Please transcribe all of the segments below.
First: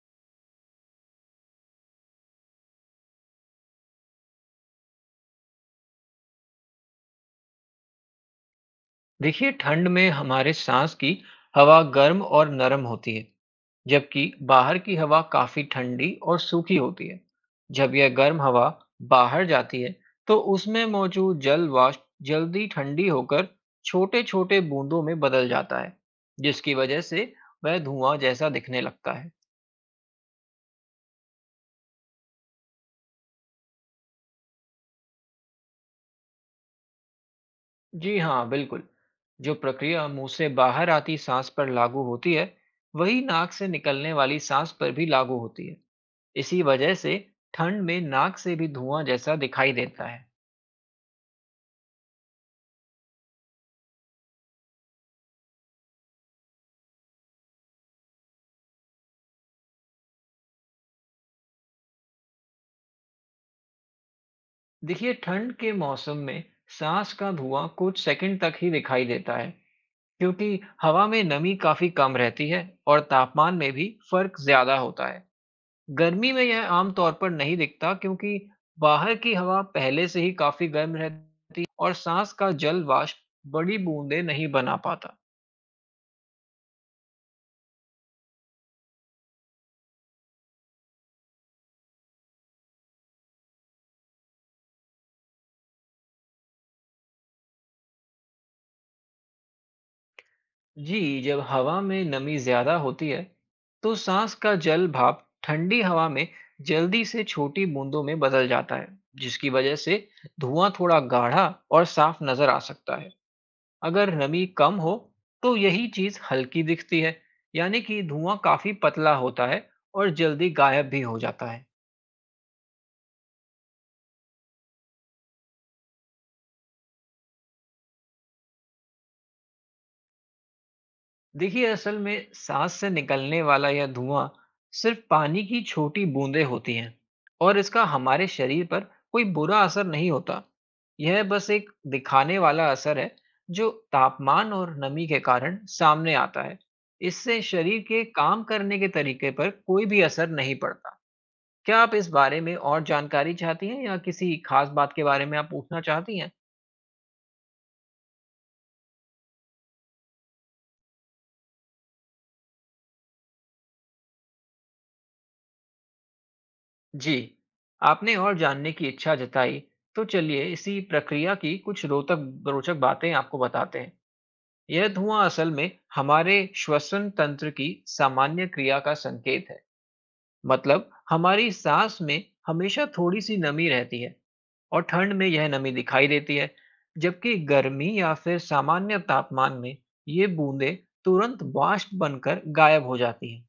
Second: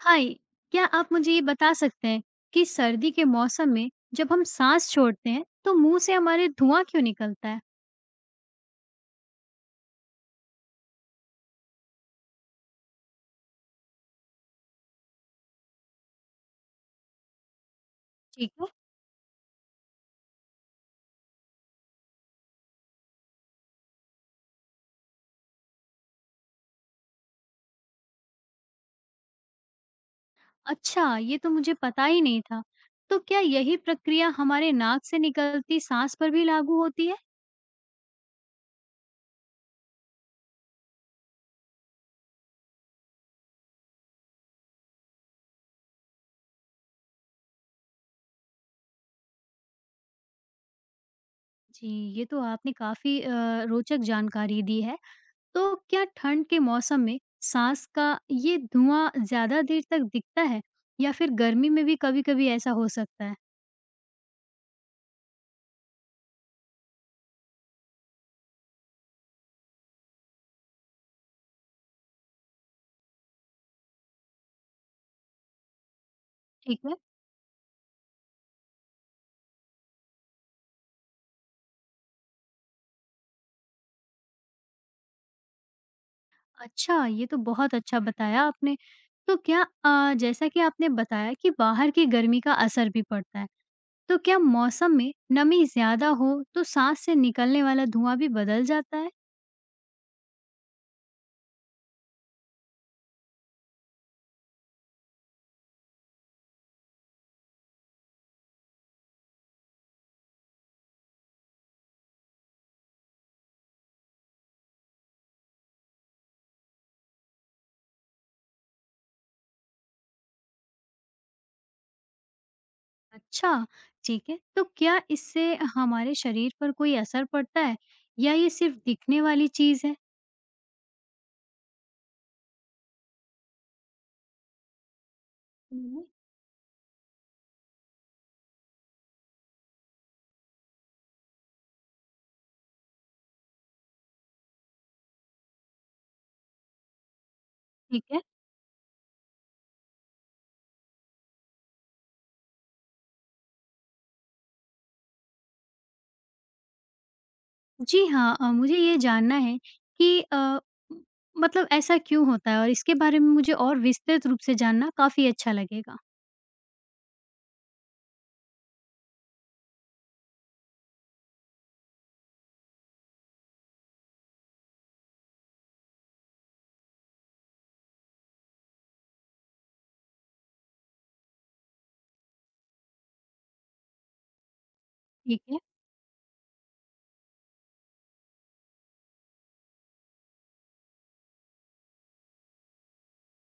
हाय। क्या आप मुझे ये बता सकते हैं कि सर्दी के मौसम में जब हम सांस छोड़ते हैं तो मुंह से हमारे धुआं क्यों निकलता है? देखिए, ठंड में हमारे सांस की हवा गर्म और नरम होती है, जबकि बाहर की हवा काफी ठंडी और सूखी होती है। जब यह गर्म ठीक हवा है। बाहर जाती है, तो उसमें मौजूद जल वाष्प जल्दी ठंडी होकर छोटे छोटे बूंदों में बदल जाता है, जिसकी वजह से वह धुआं जैसा दिखने लगता है। अच्छा, ये तो मुझे पता ही नहीं था। तो क्या यही प्रक्रिया हमारे नाक से निकलती सांस पर भी लागू होती है? जी हाँ, बिल्कुल। जो प्रक्रिया मुंह से बाहर आती सांस पर लागू होती है, वही नाक से निकलने वाली सांस पर भी लागू होती है। इसी वजह से ठंड में नाक से भी धुआं जैसा दिखाई देता है। जी, ये तो आपने काफी रोचक जानकारी दी है। तो क्या ठंड के मौसम में सांस का ये धुआं ज्यादा देर तक दिखता है या फिर गर्मी में भी कभी-कभी ऐसा हो सकता है? देखिए, ठंड के मौसम में सांस का धुआं कुछ सेकंड तक ही दिखाई देता है, क्योंकि हवा में नमी काफी कम रहती है और तापमान में भी फर्क ज्यादा होता है। गर्मी में यह ठीक है। आमतौर पर नहीं दिखता, क्योंकि बाहर की हवा पहले से ही काफी गर्म रहती है और सांस का जल वाष्प बड़ी बूंदें नहीं बना पाता। अच्छा, ये तो बहुत अच्छा बताया आपने। तो क्या जैसा कि आपने बताया कि बाहर की गर्मी का असर भी पड़ता है, तो क्या मौसम में नमी ज़्यादा हो, तो साँस से निकलने वाला धुआँ भी बदल जाता है? जी, जब हवा में नमी ज्यादा होती है, तो सांस का जल भाप ठंडी हवा में जल्दी से छोटी बूंदों में बदल जाता है, जिसकी वजह से धुआं थोड़ा गाढ़ा और साफ नजर आ सकता है। अगर नमी कम हो, तो यही चीज हल्की दिखती है, यानी कि धुआं काफी पतला होता है और जल्दी गायब भी हो जाता है। अच्छा, ठीक है। तो क्या इससे हमारे शरीर पर कोई असर पड़ता है या ये सिर्फ़ दिखने वाली चीज़ है? देखिए, असल में सांस से निकलने वाला यह धुआं सिर्फ पानी की हुँ। छोटी बूंदें होती हैं, और इसका हमारे शरीर पर कोई बुरा असर नहीं होता। यह बस एक दिखाने वाला असर है, जो तापमान और नमी के कारण सामने आता है। इससे शरीर ठीक के है। काम करने के तरीके पर कोई भी असर नहीं पड़ता। क्या आप इस बारे में और जानकारी चाहती हैं, या किसी खास बात के बारे में आप पूछना चाहती हैं? जी हाँ, मुझे ये जानना है कि मतलब ऐसा क्यों होता है, और इसके बारे में मुझे और विस्तृत रूप से जानना काफ़ी अच्छा लगेगा। जी, आपने और जानने की इच्छा जताई, तो चलिए इसी प्रक्रिया की कुछ रोचक रोचक बातें आपको बताते हैं। यह धुआं असल में हमारे श्वसन तंत्र की सामान्य क्रिया का संकेत है। मतलब हमारी सांस में हमेशा थोड़ी सी नमी रहती है, और ठंड में ठीक यह है। नमी दिखाई देती है, जबकि गर्मी या फिर सामान्य तापमान में ये बूंदें तुरंत वाष्प बनकर गायब हो जाती हैं।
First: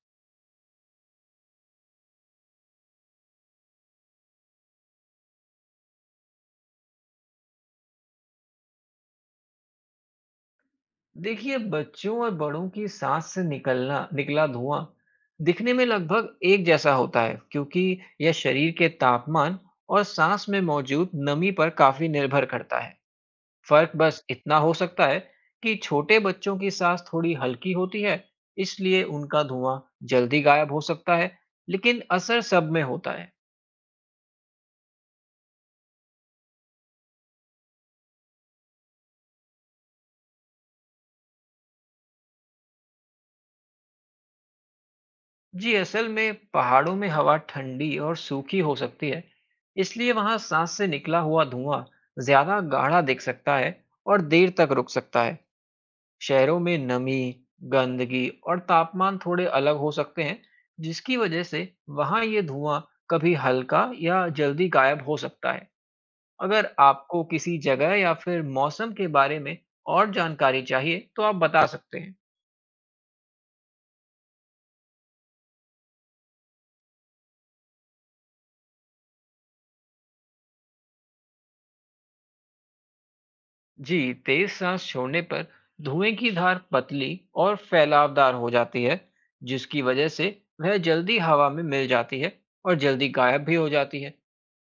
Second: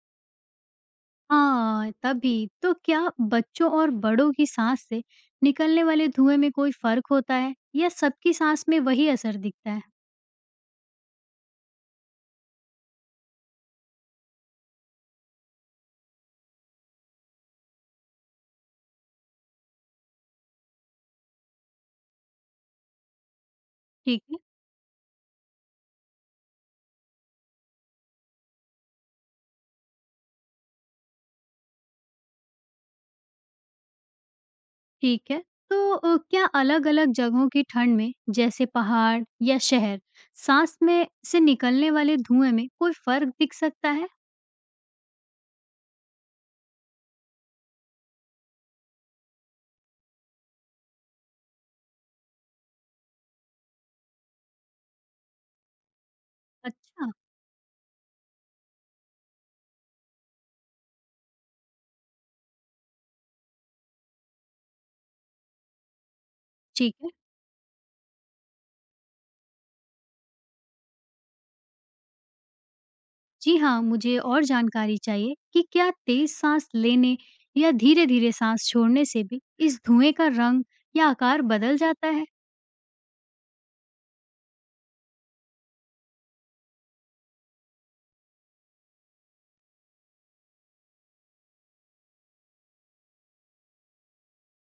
हाँ, तभी। तो क्या बच्चों और बड़ों की सांस से निकलने वाले धुएँ में कोई फ़र्क होता है या सबकी सांस में वही असर दिखता है? देखिए, बच्चों और बड़ों की साँस से निकलना निकला धुआँ दिखने में लगभग एक जैसा होता है, क्योंकि यह शरीर के तापमान और साँस में मौजूद नमी पर काफ़ी निर्भर करता है। फ़र्क ठीक बस है। इतना हो सकता है कि छोटे बच्चों की साँस थोड़ी हल्की होती है, इसलिए उनका धुआँ जल्दी गायब हो सकता है, लेकिन असर सब में होता है। ठीक है। तो क्या अलग-अलग जगहों की ठंड में जैसे पहाड़ या शहर, सांस में से निकलने वाले धुएँ में कोई फ़र्क दिख सकता है? जी, असल में पहाड़ों में हवा ठंडी और सूखी हो सकती है, इसलिए वहां सांस से निकला हुआ धुआं ज्यादा गाढ़ा दिख सकता है और देर तक रुक सकता है। शहरों में अच्छा। नमी, गंदगी और तापमान थोड़े अलग हो सकते हैं, जिसकी वजह से वहां ये धुआं कभी हल्का या जल्दी गायब हो सकता है। अगर ठीक है। आपको किसी जगह या फिर मौसम के बारे में और जानकारी चाहिए, तो आप बता सकते हैं। जी हाँ, मुझे और जानकारी चाहिए कि क्या तेज सांस लेने या धीरे-धीरे सांस छोड़ने से भी इस धुएँ का रंग या आकार बदल जाता है? जी, तेज सांस छोड़ने पर धुएं की धार पतली और फैलावदार हो जाती है, जिसकी वजह से वह जल्दी हवा में मिल जाती है और जल्दी गायब भी हो जाती है।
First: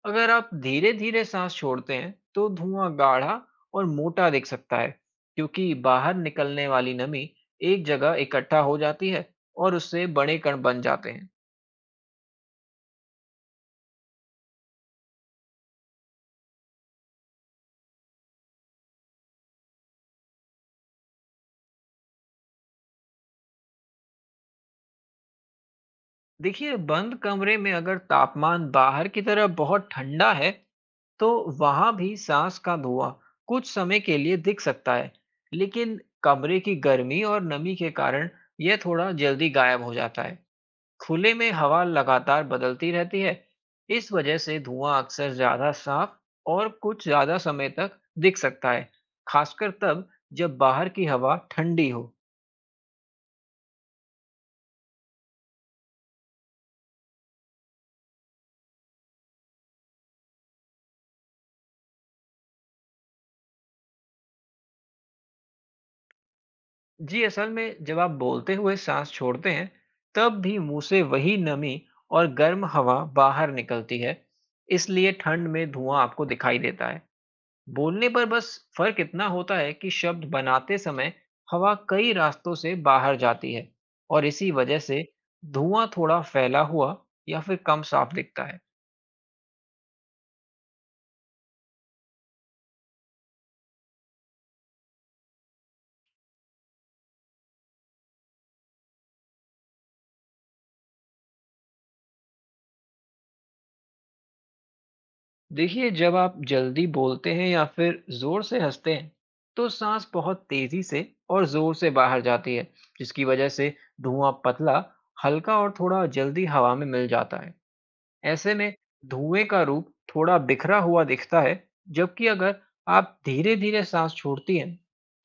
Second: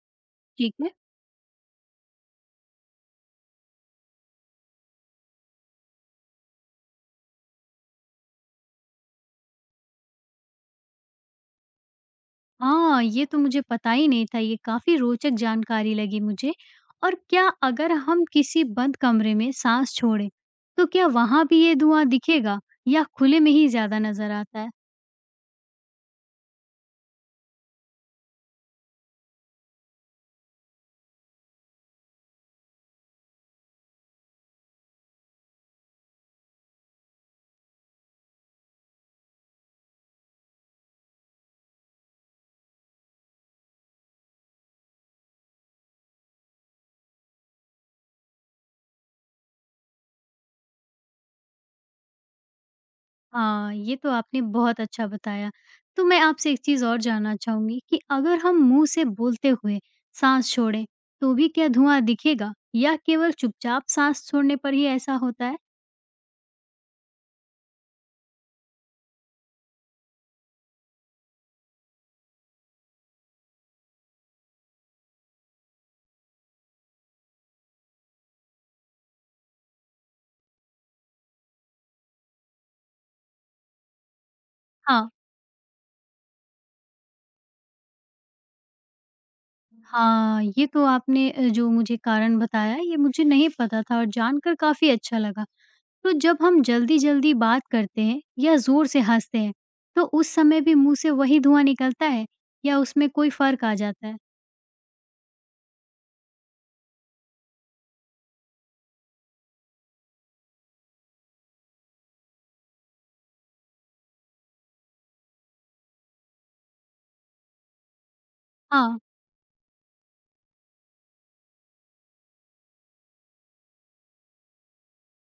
अगर आप ठीक है। धीरे धीरे सांस छोड़ते हैं, तो धुआं गाढ़ा और मोटा दिख सकता है, क्योंकि बाहर निकलने वाली नमी एक जगह इकट्ठा हो जाती है और उससे बड़े कण बन जाते हैं। हाँ, ये तो मुझे पता ही नहीं था, ये काफ़ी रोचक जानकारी लगी मुझे। और क्या अगर हम किसी बंद कमरे में साँस छोड़ें, तो क्या वहाँ भी ये धुआँ दिखेगा या खुले में ही ज़्यादा नज़र आता है? देखिए, बंद कमरे में अगर तापमान बाहर की तरह बहुत ठंडा है, तो वहां भी सांस का धुआं कुछ समय के लिए दिख सकता है, लेकिन कमरे की गर्मी और नमी के कारण यह थोड़ा जल्दी गायब हो जाता है। खुले में हवा लगातार बदलती रहती है, इस वजह से धुआं अक्सर ज्यादा साफ और कुछ ज्यादा समय तक दिख सकता है, खासकर तब जब बाहर की हवा ठंडी हो। हाँ, ये तो आपने बहुत अच्छा बताया। तो मैं आपसे एक चीज़ और जानना चाहूँगी कि अगर हम मुँह से बोलते हुए साँस छोड़ें, तो भी क्या धुआँ दिखेगा या केवल चुपचाप साँस छोड़ने पर ही ऐसा होता है? जी, असल में जब आप बोलते हुए सांस छोड़ते हैं, तब भी मुंह से वही नमी और गर्म हवा बाहर निकलती है, इसलिए ठंड में धुआं आपको दिखाई देता है। बोलने पर बस फर्क इतना होता है कि शब्द बनाते समय हवा कई रास्तों से बाहर जाती है, और इसी वजह से हाँ। धुआं थोड़ा फैला हुआ या फिर कम साफ दिखता है। हाँ, ये तो आपने जो मुझे कारण बताया ये मुझे नहीं पता था, और जानकर काफ़ी अच्छा लगा। तो जब हम जल्दी-जल्दी बात करते हैं या ज़ोर से हँसते हैं, तो उस समय भी मुँह से वही धुआँ निकलता है या उसमें कोई फ़र्क आ जाता है? देखिए, जब आप जल्दी बोलते हैं या फिर जोर से हंसते हैं, तो सांस बहुत तेजी से और जोर से बाहर जाती है, जिसकी वजह से धुआं पतला, हल्का और थोड़ा जल्दी हवा में मिल जाता है। ऐसे में हाँ, धुएं का रूप थोड़ा बिखरा हुआ दिखता है, जबकि अगर आप धीरे धीरे सांस छोड़ती हैं,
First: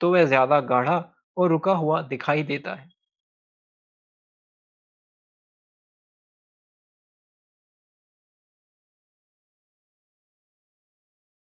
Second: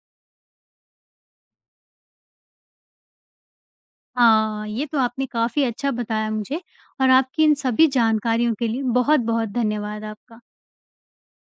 तो वह ज्यादा गाढ़ा और रुका हुआ दिखाई देता है। हाँ, ये तो आपने काफ़ी अच्छा बताया मुझे, और आपकी इन सभी जानकारियों के लिए बहुत-बहुत धन्यवाद आपका।